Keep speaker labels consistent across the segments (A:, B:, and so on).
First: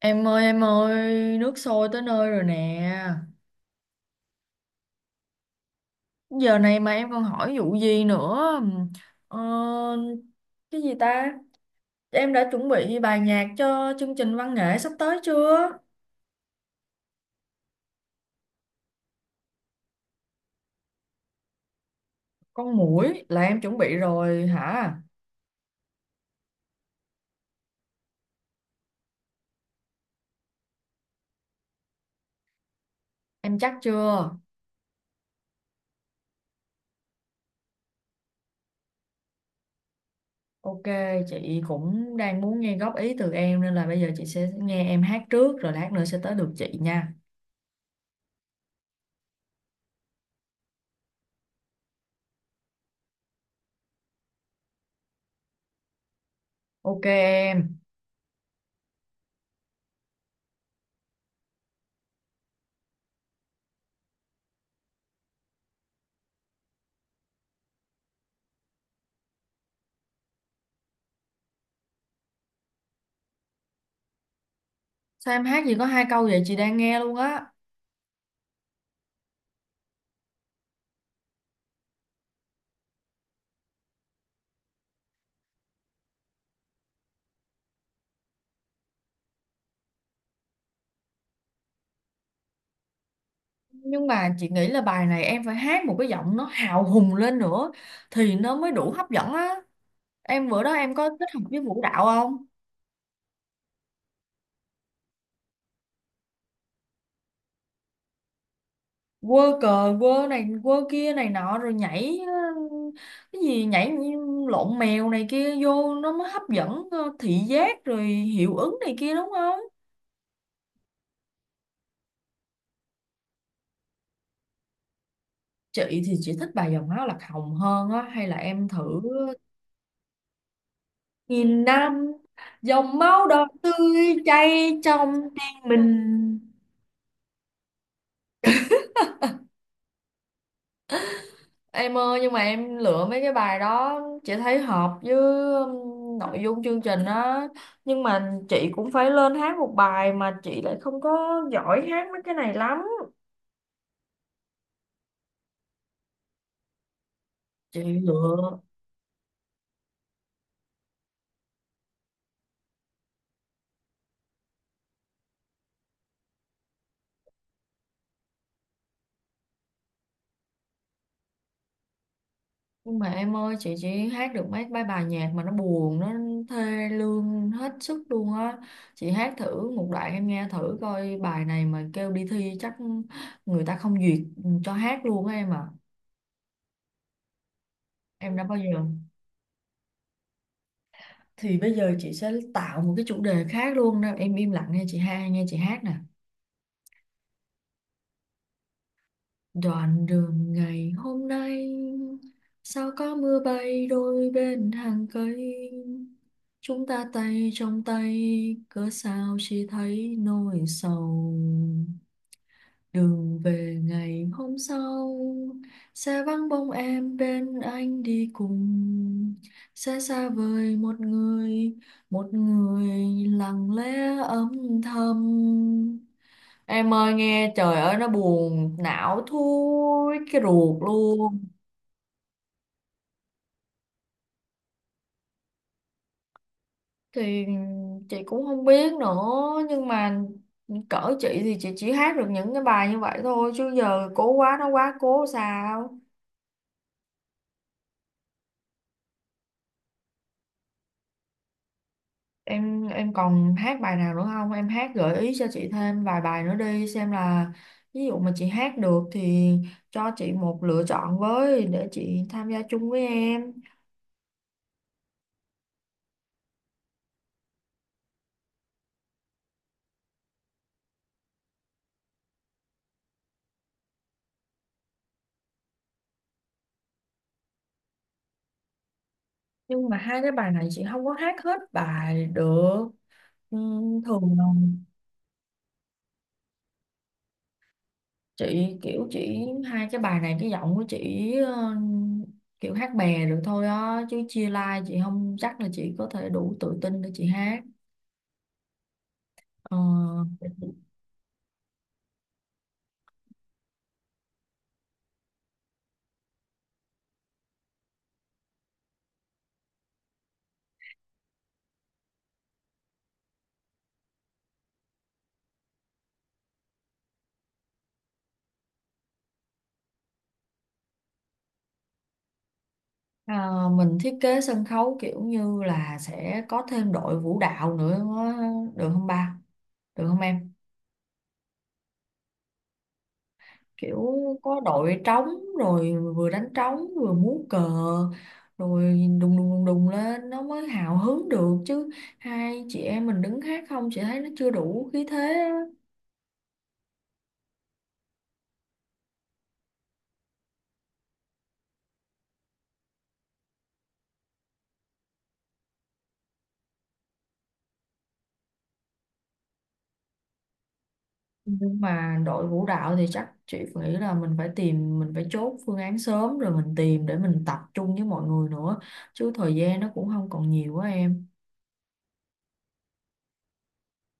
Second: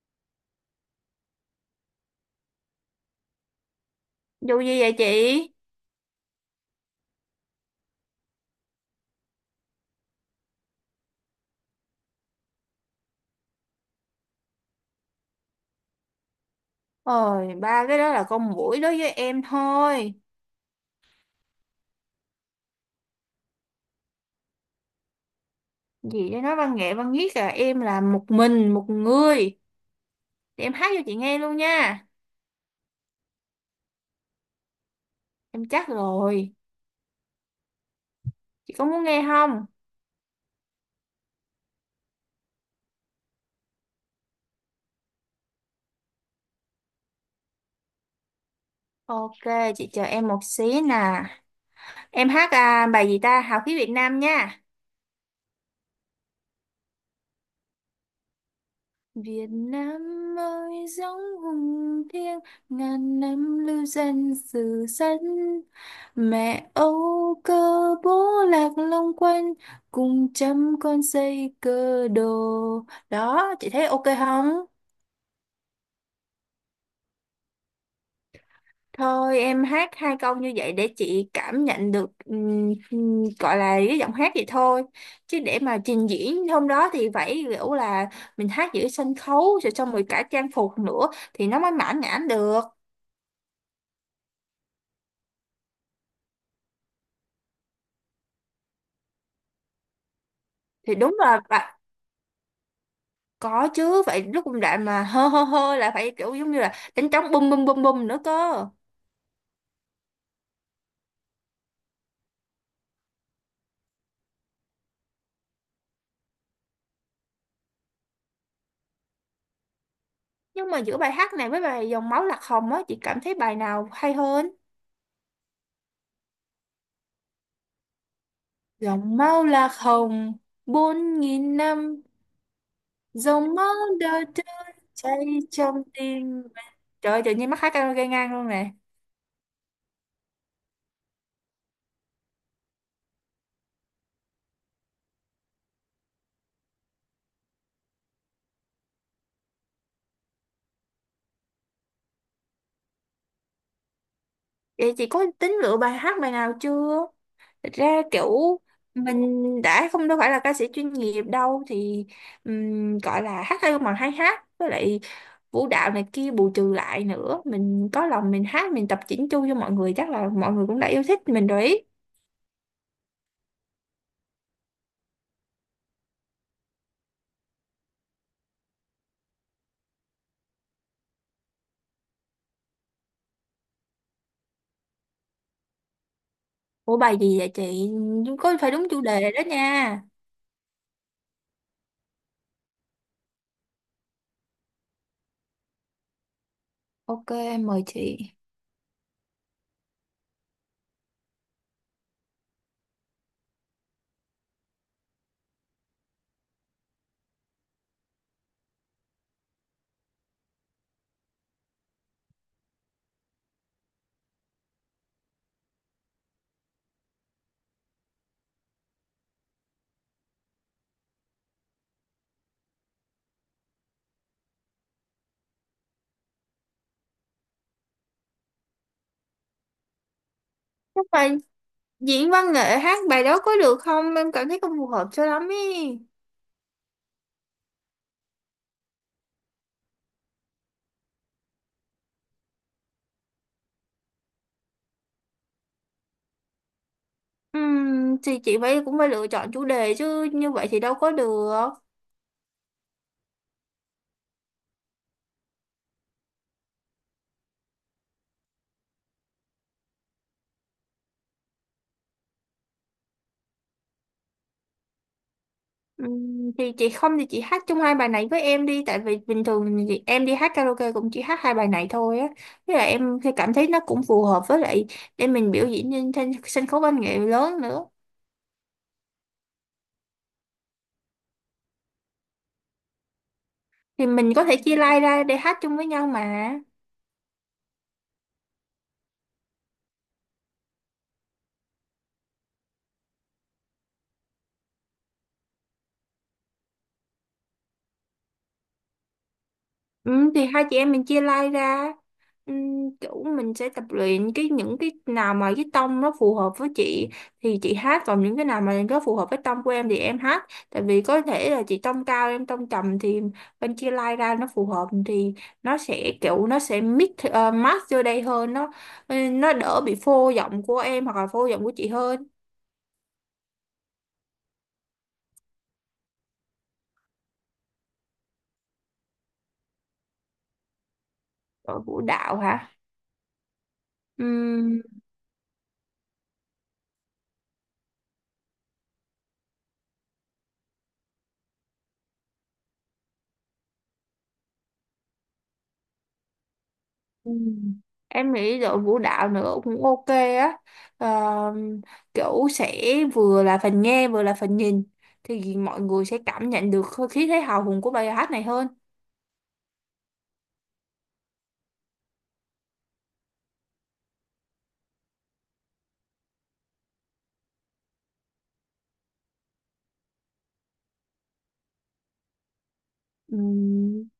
A: Em ơi, nước sôi tới nơi rồi nè.
B: Dù gì vậy chị?
A: Giờ này mà em còn hỏi vụ gì nữa? Ờ, cái gì ta? Em đã chuẩn bị bài nhạc cho chương trình văn nghệ sắp tới chưa?
B: Ôi, ba cái đó là con muỗi đối với em thôi.
A: Con muỗi là em chuẩn bị rồi hả?
B: Gì để nói văn nghệ văn viết là em là một mình, một người. Thì em hát cho chị nghe luôn nha.
A: Em chắc chưa?
B: Em chắc rồi. Chị có muốn nghe không?
A: Ok, chị cũng đang muốn nghe góp ý từ em nên là bây giờ chị sẽ nghe em hát trước rồi lát nữa sẽ tới được chị nha.
B: Ok, chị chờ em một xí nè. Em hát à, bài gì ta? Hào khí Việt Nam nha.
A: Ok em.
B: Việt Nam ơi giống hùng thiêng ngàn năm lưu danh sử sách, mẹ Âu cơ, bố lạc long quân, cùng trăm con xây cơ đồ. Đó chị thấy ok không?
A: Sao em hát gì có hai câu vậy chị đang nghe luôn á.
B: Thôi em hát hai câu như vậy để chị cảm nhận được gọi là cái giọng hát vậy thôi, chứ để mà trình diễn hôm đó thì phải kiểu là mình hát giữa sân khấu rồi xong rồi cả trang phục nữa thì nó mới mãn nhãn được.
A: Nhưng mà chị nghĩ là bài này em phải hát một cái giọng nó hào hùng lên nữa thì nó mới đủ hấp dẫn á. Em bữa đó em
B: Thì
A: có
B: đúng
A: kết
B: là
A: hợp với
B: bạn,
A: vũ đạo không?
B: có chứ, vậy lúc công đoạn mà hơ hơ hơ là phải kiểu giống như là đánh trống bum bum bum bum nữa cơ.
A: Quơ cờ quơ này quơ kia này nọ rồi nhảy cái gì nhảy như lộn mèo này kia vô nó mới hấp dẫn thị giác rồi hiệu ứng này kia đúng không?
B: Nhưng mà giữa bài hát này với bài dòng máu lạc hồng á chị cảm thấy bài nào hay hơn?
A: Chị thì chị thích bài Dòng máu lạc hồng hơn á, hay là em thử.
B: Dòng máu lạc hồng bốn nghìn
A: Nghìn
B: năm,
A: năm, dòng máu đỏ
B: dòng máu
A: tươi
B: đời trơ
A: chảy trong
B: chảy
A: tim
B: trong
A: mình.
B: tim mình. Trời ơi, tự nhiên mắc hát karaoke ngang luôn nè.
A: Em ơi, nhưng mà em lựa mấy cái bài đó chị thấy hợp với nội dung chương trình á. Nhưng mà chị cũng phải lên hát một bài mà chị lại không có giỏi hát mấy cái này lắm.
B: Vậy chị có tính lựa bài hát bài nào chưa? Thật
A: Chị
B: ra
A: lựa.
B: kiểu mình đã không đâu phải là ca sĩ chuyên nghiệp đâu thì gọi là hát hay mà hay hát, với lại vũ đạo này kia bù trừ lại nữa, mình có lòng mình hát mình tập chỉnh chu cho mọi người chắc là mọi người cũng đã yêu thích mình rồi ý.
A: Nhưng mà em ơi, chị chỉ hát được mấy mấy bài nhạc mà nó buồn, nó thê lương hết sức luôn á. Chị hát thử một đoạn em nghe thử coi, bài này mà kêu đi thi chắc người ta không duyệt cho hát luôn á em à.
B: Ủa bài gì vậy chị?
A: Em đã
B: Có
A: bao
B: phải
A: giờ.
B: đúng chủ đề đó nha.
A: Thì bây giờ chị sẽ tạo một cái chủ đề khác luôn đó em, im lặng nghe chị ha, nghe chị hát nè.
B: Ok, em mời chị.
A: Đoạn đường ngày hôm nay sao có mưa bay đôi bên hàng cây, chúng ta tay trong tay, cớ sao chỉ thấy nỗi sầu. Đường về ngày hôm sau sẽ vắng bóng em bên anh đi cùng, sẽ xa vời một người, một người lặng lẽ âm thầm. Em ơi nghe, trời ơi, nó buồn não thui cái ruột
B: Chắc là
A: luôn.
B: diễn văn nghệ hát bài đó có được không, em cảm thấy không phù hợp cho lắm ý.
A: Thì chị cũng không biết nữa. Nhưng mà cỡ chị thì chị chỉ hát được những cái bài như vậy thôi. Chứ giờ cố quá nó quá cố sao.
B: Thì chị phải cũng phải lựa chọn chủ đề chứ, như vậy thì đâu có được.
A: Em còn hát bài nào nữa không? Em hát gợi ý cho chị thêm vài bài nữa đi. Xem là ví dụ mà chị hát được thì cho chị một lựa chọn với. Để chị tham gia chung với em.
B: Thì chị không thì chị hát chung hai bài này với em đi, tại vì bình thường thì em đi hát karaoke cũng chỉ hát hai bài này thôi á, với lại em thì cảm thấy nó cũng phù hợp, với lại để mình biểu diễn trên sân khấu văn nghệ lớn nữa
A: Nhưng mà hai cái bài này chị không có hát hết bài được. Ừ,
B: thì mình
A: thường là
B: có thể chia line ra để hát chung với nhau mà.
A: chị kiểu chỉ hai cái bài này cái giọng của chị kiểu hát bè được thôi á, chứ chia live chị không chắc là chị có thể đủ tự tin để chị hát. Ờ,
B: Ừ, thì hai chị em mình chia like ra, ừ, kiểu mình sẽ tập luyện cái những cái nào mà cái tông nó phù hợp với chị thì chị hát, còn những cái nào mà nó phù hợp với tông của em thì em hát, tại vì có thể là chị tông cao em tông trầm thì bên chia like ra nó phù hợp thì nó sẽ kiểu nó sẽ mix match vô đây hơn, nó ừ, nó đỡ bị phô giọng của em hoặc là phô giọng của chị hơn.
A: à, mình thiết kế sân khấu kiểu như là sẽ có thêm đội vũ đạo nữa, được không ba, được không em?
B: Ở vũ đạo hả?
A: Kiểu có đội trống, rồi vừa đánh trống vừa múa cờ, rồi đùng đùng đùng đùng lên nó mới hào hứng được chứ, hai chị em mình đứng hát không chị thấy nó chưa đủ khí thế á.
B: Ừ. Em nghĩ đội vũ đạo nữa cũng ok á. Ờ, kiểu sẽ vừa là phần nghe vừa là phần nhìn thì mọi người sẽ cảm nhận được hơi khí thế hào hùng của bài hát này hơn.
A: Nhưng mà đội vũ đạo thì chắc chị nghĩ là mình phải tìm, mình phải chốt phương án sớm rồi mình tìm để mình tập trung với mọi người nữa, chứ thời gian nó cũng không còn nhiều quá em.
B: Ừ,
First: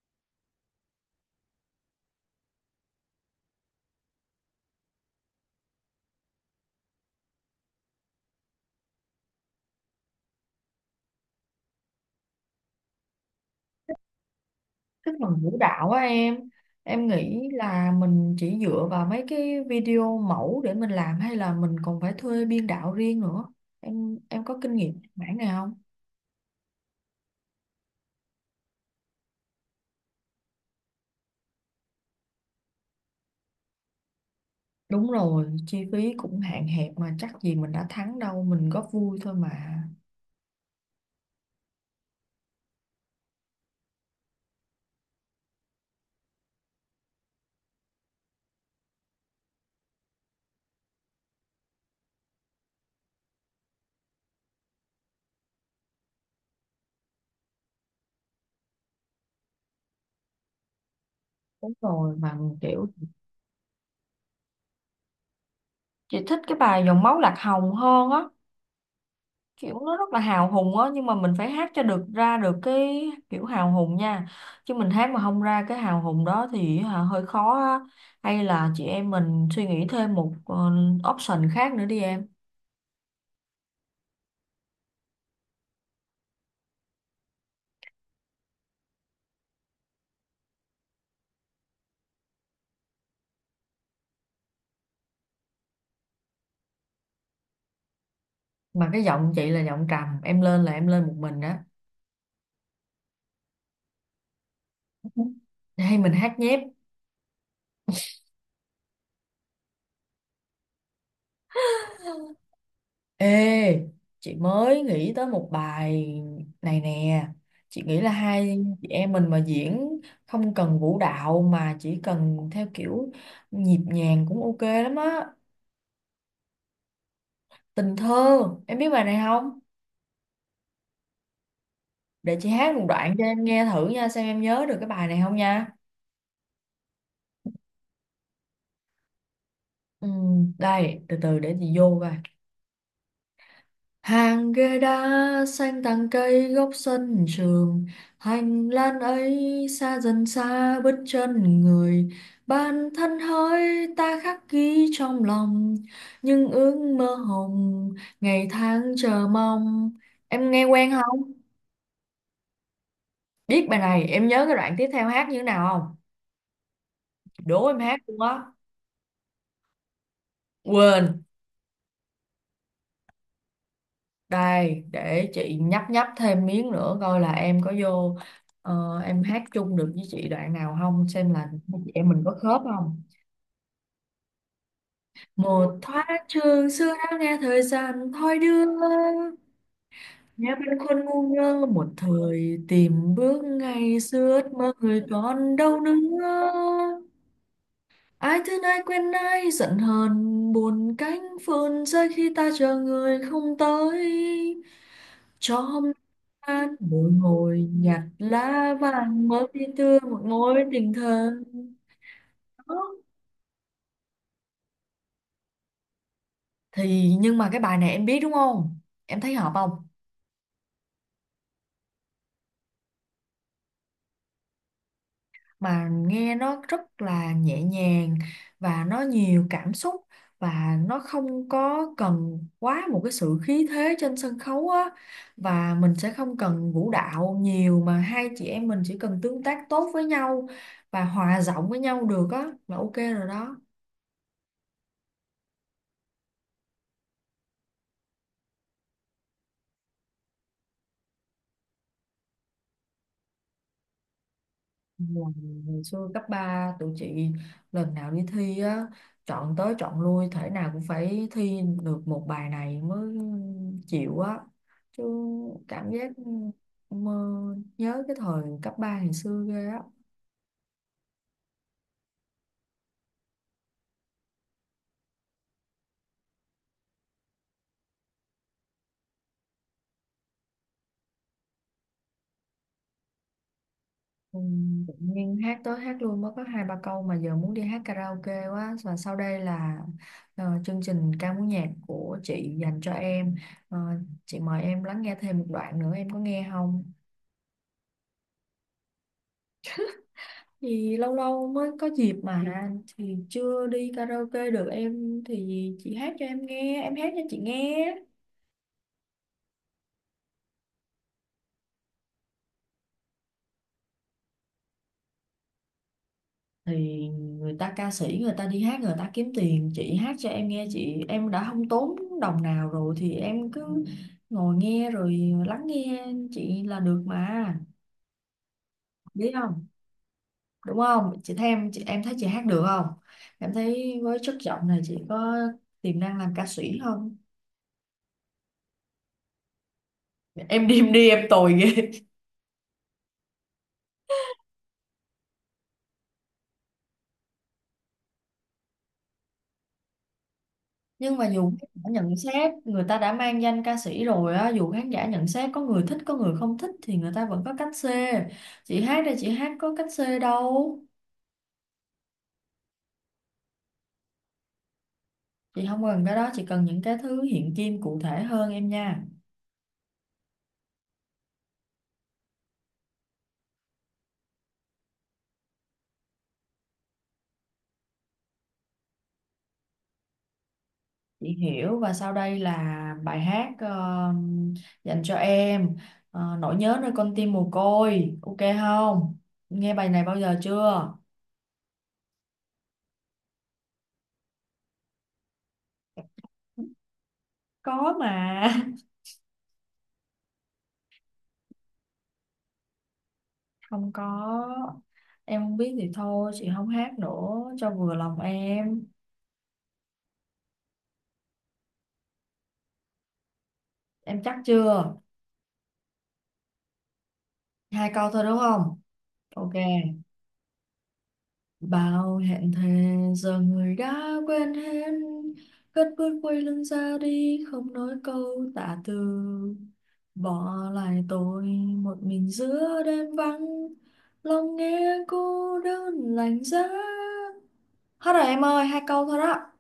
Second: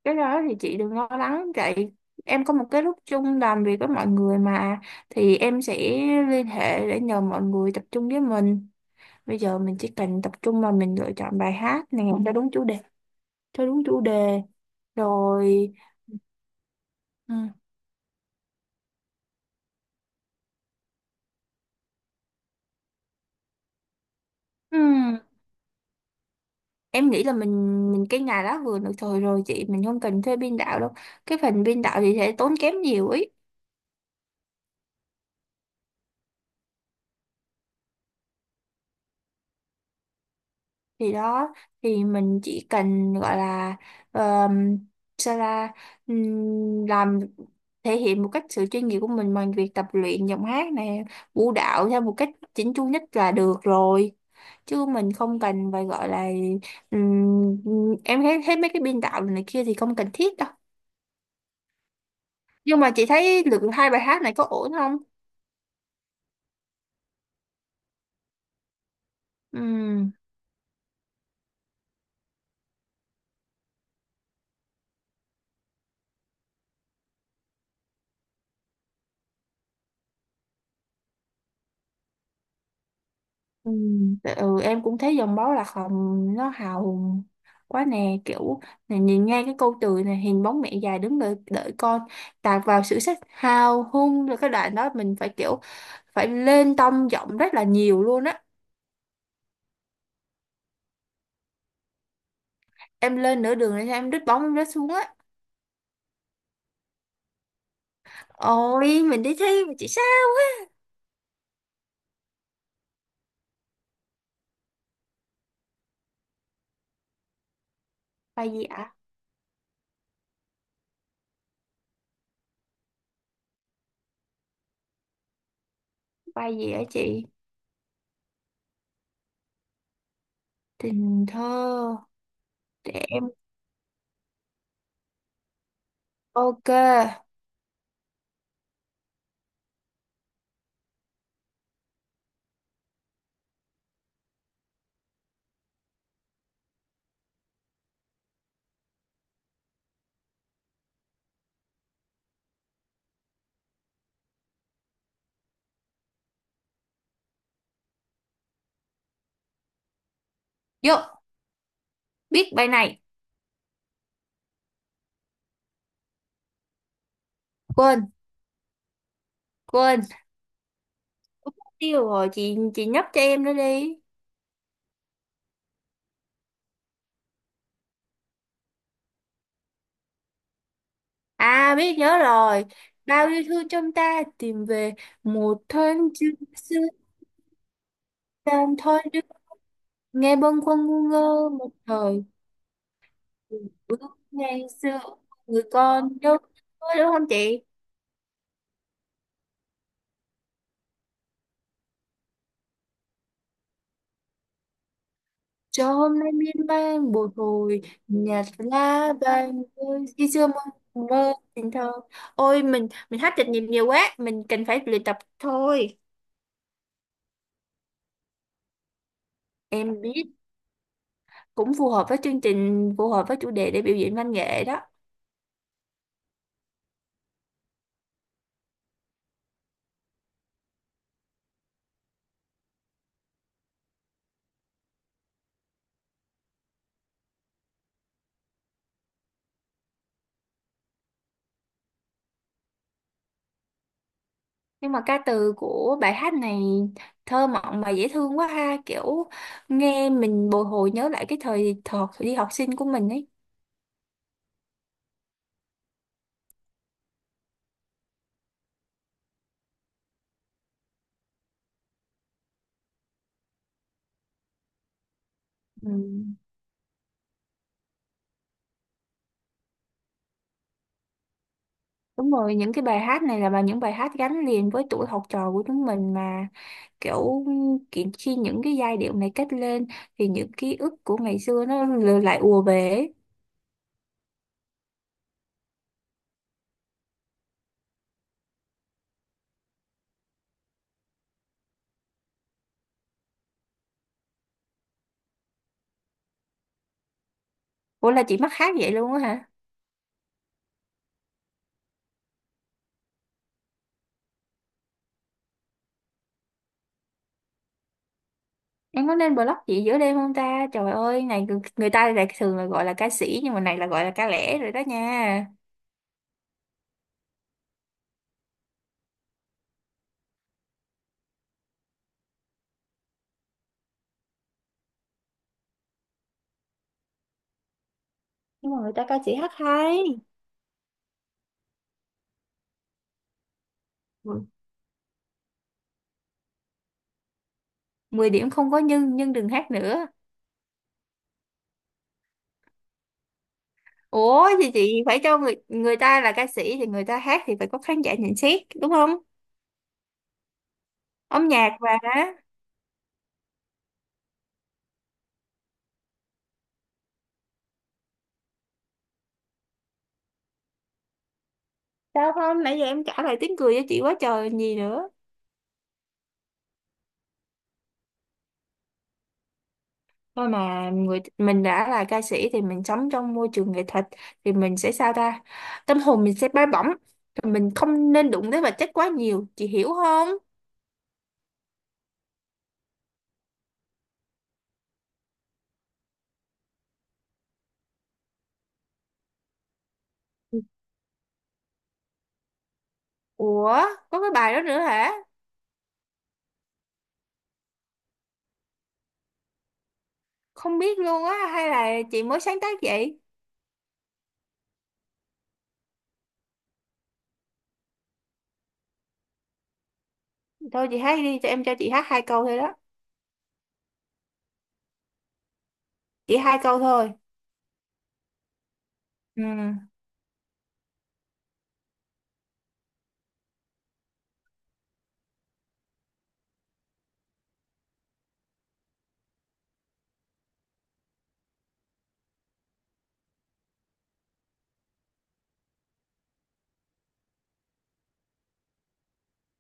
B: cái đó thì chị đừng lo lắng vậy, em có một cái lúc chung làm việc với mọi người mà, thì em sẽ liên hệ để nhờ mọi người tập trung với mình. Bây giờ mình chỉ cần tập trung mà mình lựa chọn bài hát này cho đúng chủ đề
A: Tức là vũ
B: rồi
A: đạo á em. Em
B: ừ.
A: nghĩ là mình chỉ dựa vào mấy cái video mẫu để mình làm hay là mình còn phải thuê biên đạo riêng nữa? Em có kinh
B: Ừ.
A: nghiệm mảng này không?
B: Em nghĩ là mình cái ngày đó vừa được thời rồi chị, mình không cần thuê biên đạo đâu, cái phần biên đạo thì sẽ tốn kém nhiều ấy.
A: Đúng rồi, chi phí cũng hạn hẹp mà chắc gì mình đã thắng đâu, mình góp vui thôi mà.
B: Thì đó, thì mình chỉ cần gọi là um, sao ra làm, thể hiện một cách sự chuyên nghiệp của mình bằng việc tập luyện giọng hát này, vũ đạo theo một cách chỉnh chu nhất là được rồi, chứ mình không cần phải gọi là em thấy thấy mấy cái biên đạo này kia thì không cần thiết đâu.
A: Đúng rồi, mà
B: Nhưng
A: kiểu
B: mà chị thấy lượt hai bài hát này có ổn không?
A: chị thích cái bài Dòng máu lạc hồng hơn á. Kiểu nó rất
B: Ừm.
A: là hào hùng á, nhưng mà mình phải hát cho được, ra được cái kiểu hào hùng nha, chứ mình hát mà không ra cái hào hùng đó thì hả, hơi khó á. Hay là chị em mình suy nghĩ thêm một option khác nữa đi em.
B: Ừ, em cũng thấy dòng máu lạc hồng nó hào hùng quá nè, kiểu này, nhìn ngay cái câu từ này hình bóng mẹ già đứng đợi đợi con, tạt vào sự sắc hào hung rồi cái đoạn đó mình phải kiểu phải lên tông giọng rất là nhiều luôn á.
A: Mà cái giọng chị là giọng trầm, em lên là em lên một mình đó.
B: Em lên nửa đường là em đứt bóng em rớt xuống á.
A: Hay mình hát nhép.
B: Ôi mình đi thi mà chị sao?
A: Ê, chị mới nghĩ tới một bài này nè. Chị nghĩ là
B: Bài
A: hai
B: gì
A: chị
B: ạ?
A: em mình mà diễn không cần vũ đạo mà chỉ cần theo kiểu nhịp nhàng cũng ok lắm á.
B: Bài gì ạ chị?
A: Tình thơ, em biết bài này không?
B: Tình thơ.
A: Để chị hát một
B: Để
A: đoạn
B: em
A: cho em nghe thử nha, xem em nhớ được cái bài này không nha.
B: ok
A: Ừ, đây, từ từ để chị vô coi. Hàng ghế đá xanh tàng cây góc sân trường, hành lang ấy xa dần xa bước chân người. Bản thân hỡi ta khắc ghi trong lòng những ước mơ hồng, ngày tháng chờ mong. Em nghe quen
B: vô,
A: không?
B: biết bài này.
A: Biết bài này, em nhớ cái đoạn tiếp theo hát như thế nào không? Đố em hát
B: Quên,
A: luôn á.
B: quên
A: Quên.
B: mất tiêu rồi chị nhấp cho em nữa đi.
A: Đây, để chị nhấp nhấp thêm miếng nữa coi là em có vô em hát chung được với chị đoạn nào không, xem là
B: À
A: hai chị
B: biết
A: em
B: nhớ
A: mình có khớp
B: rồi.
A: không.
B: Bao yêu thương trong ta tìm về. Một
A: Một
B: thoáng
A: thoáng
B: chư
A: trường
B: xưa
A: xưa đã nghe thời gian thoi đưa,
B: tam thôi đức. Nghe
A: nghe
B: bâng
A: bên
B: khuâng ngu
A: khuôn ngu
B: ngơ
A: ngơ
B: một
A: một
B: thời.
A: thời, tìm bước
B: Bước
A: ngày xưa ước
B: ngày
A: mơ
B: xưa
A: người còn
B: người
A: đâu
B: con đâu,
A: nữa.
B: thôi đúng không chị?
A: Ai thương ai quen ai giận hờn, buồn cánh phơn rơi khi ta chờ người không tới, cho hôm
B: Cho hôm nay miên
A: an mỗi
B: man bồi
A: ngồi
B: hồi,
A: nhặt
B: nhạt
A: lá
B: lá
A: vàng mới
B: vàng
A: đi tươi
B: rơi,
A: một
B: khi xưa
A: ngôi
B: mơ
A: tình
B: mơ
A: thân.
B: tình thơ. Ôi mình hát chạch nhịp nhiều quá, mình cần phải luyện tập thôi.
A: Thì nhưng mà cái bài này em biết đúng không, em thấy hợp không?
B: Em biết, cũng phù hợp với chương trình, phù hợp với chủ đề để biểu diễn văn nghệ đó.
A: Mà nghe nó rất là nhẹ nhàng và nó nhiều cảm xúc, và nó không có cần quá một cái sự khí thế trên sân khấu á, và mình sẽ không cần vũ đạo nhiều mà hai chị em mình chỉ cần tương tác tốt với nhau và hòa giọng với nhau được á là ok rồi đó.
B: Nhưng mà ca từ của bài hát này thơ mộng mà dễ thương quá ha, kiểu nghe mình bồi hồi nhớ lại cái thời thời đi học sinh của mình ấy.
A: Là ngày xưa cấp 3 tụi chị, lần nào đi thi á, chọn tới chọn lui thể nào cũng phải thi được một bài này mới chịu á, chứ
B: Ừ.
A: cảm giác mơ, nhớ cái thời cấp 3 ngày xưa ghê á.
B: Đúng rồi, những cái bài hát này là những bài hát gắn liền với tuổi học trò của chúng mình mà, kiểu kiện khi những cái giai điệu này kết lên thì những ký ức của ngày xưa nó lại ùa về ấy.
A: Ừ, tự nhiên hát tới hát luôn mới có hai ba câu mà giờ muốn đi hát karaoke quá, và sau đây là chương trình ca múa nhạc của chị dành cho em. Ờ, chị mời em lắng nghe thêm một đoạn nữa, em có nghe không?
B: Ủa là chị mắc hát vậy luôn á hả?
A: Thì lâu lâu mới có dịp mà, thì chưa đi karaoke được em thì chị hát cho em nghe, em hát cho chị nghe.
B: Em có nên blog chị giữa đêm không ta? Trời ơi, này người người ta lại thường là gọi là ca sĩ, nhưng mà này là gọi là ca lẻ rồi đó nha.
A: Thì người ta ca sĩ người ta đi hát người ta kiếm tiền, chị hát cho em nghe chị em đã không tốn đồng nào rồi thì em cứ ngồi nghe rồi lắng nghe chị là được mà.
B: Nhưng mà người ta ca
A: Biết
B: sĩ hát
A: không,
B: hay.
A: đúng không chị, thấy em chị em thấy chị hát được không, em thấy với chất
B: Ừ.
A: giọng này chị có tiềm năng làm ca sĩ không?
B: Mười điểm không có, nhưng đừng hát nữa.
A: Em đi em đi em tồi ghê.
B: Ủa thì chị phải cho người người ta là ca sĩ thì người ta hát thì phải có khán giả nhận xét đúng không?
A: Nhưng mà
B: Âm
A: dù
B: nhạc
A: khán giả
B: và
A: nhận xét, người ta đã mang danh ca sĩ rồi á, dù khán giả nhận xét có người thích có người không thích thì người ta vẫn có cách xê, chị hát đây chị hát có cách xê đâu.
B: sao không, nãy giờ em trả lời tiếng cười cho chị quá trời còn gì nữa.
A: Chị không cần cái đó, chị cần những cái thứ hiện kim cụ thể hơn em nha.
B: Thôi mà, người mình đã là ca sĩ thì mình sống trong môi trường nghệ thuật thì mình sẽ sao ta, tâm hồn mình sẽ bay bổng. Thì mình không nên đụng tới vật chất quá nhiều, chị hiểu không?
A: Chị hiểu, và sau đây là bài hát dành cho em. Nỗi nhớ nơi con tim mồ côi, ok không, nghe bài này bao giờ chưa?
B: Ủa có cái bài đó nữa hả?
A: Có mà
B: Không biết luôn á, hay là chị mới sáng tác vậy?
A: không có, em không biết thì thôi chị không hát nữa cho vừa lòng em.
B: Thôi chị hát đi, cho em cho chị hát hai câu thôi đó.
A: Em chắc chưa?
B: Chỉ hai câu thôi.
A: Hai câu thôi đúng không?
B: Ừ.
A: Ok. Bao hẹn thề giờ người đã quên hết, cất bước quay lưng ra đi không nói câu tạ từ, bỏ lại tôi một mình giữa đêm vắng, lòng nghe cô đơn lạnh giá. Hết rồi em ơi, hai câu thôi đó.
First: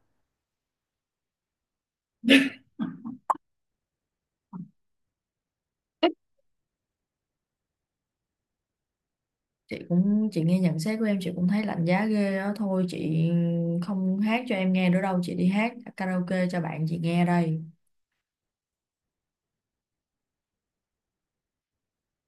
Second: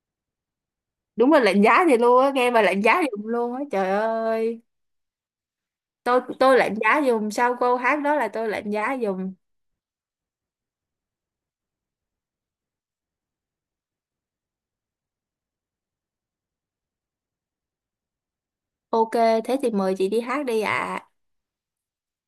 B: Đúng là lạnh giá thì luôn á, nghe mà lạnh giá dùm luôn á trời ơi. Tôi lạnh giá dùm, sau câu hát đó là tôi lạnh giá dùm.
A: Chị nghe nhận xét của em chị cũng thấy lạnh giá ghê đó, thôi chị không hát cho em nghe nữa đâu, chị đi hát karaoke cho bạn chị nghe đây.
B: Ok, thế thì mời chị đi hát đi ạ.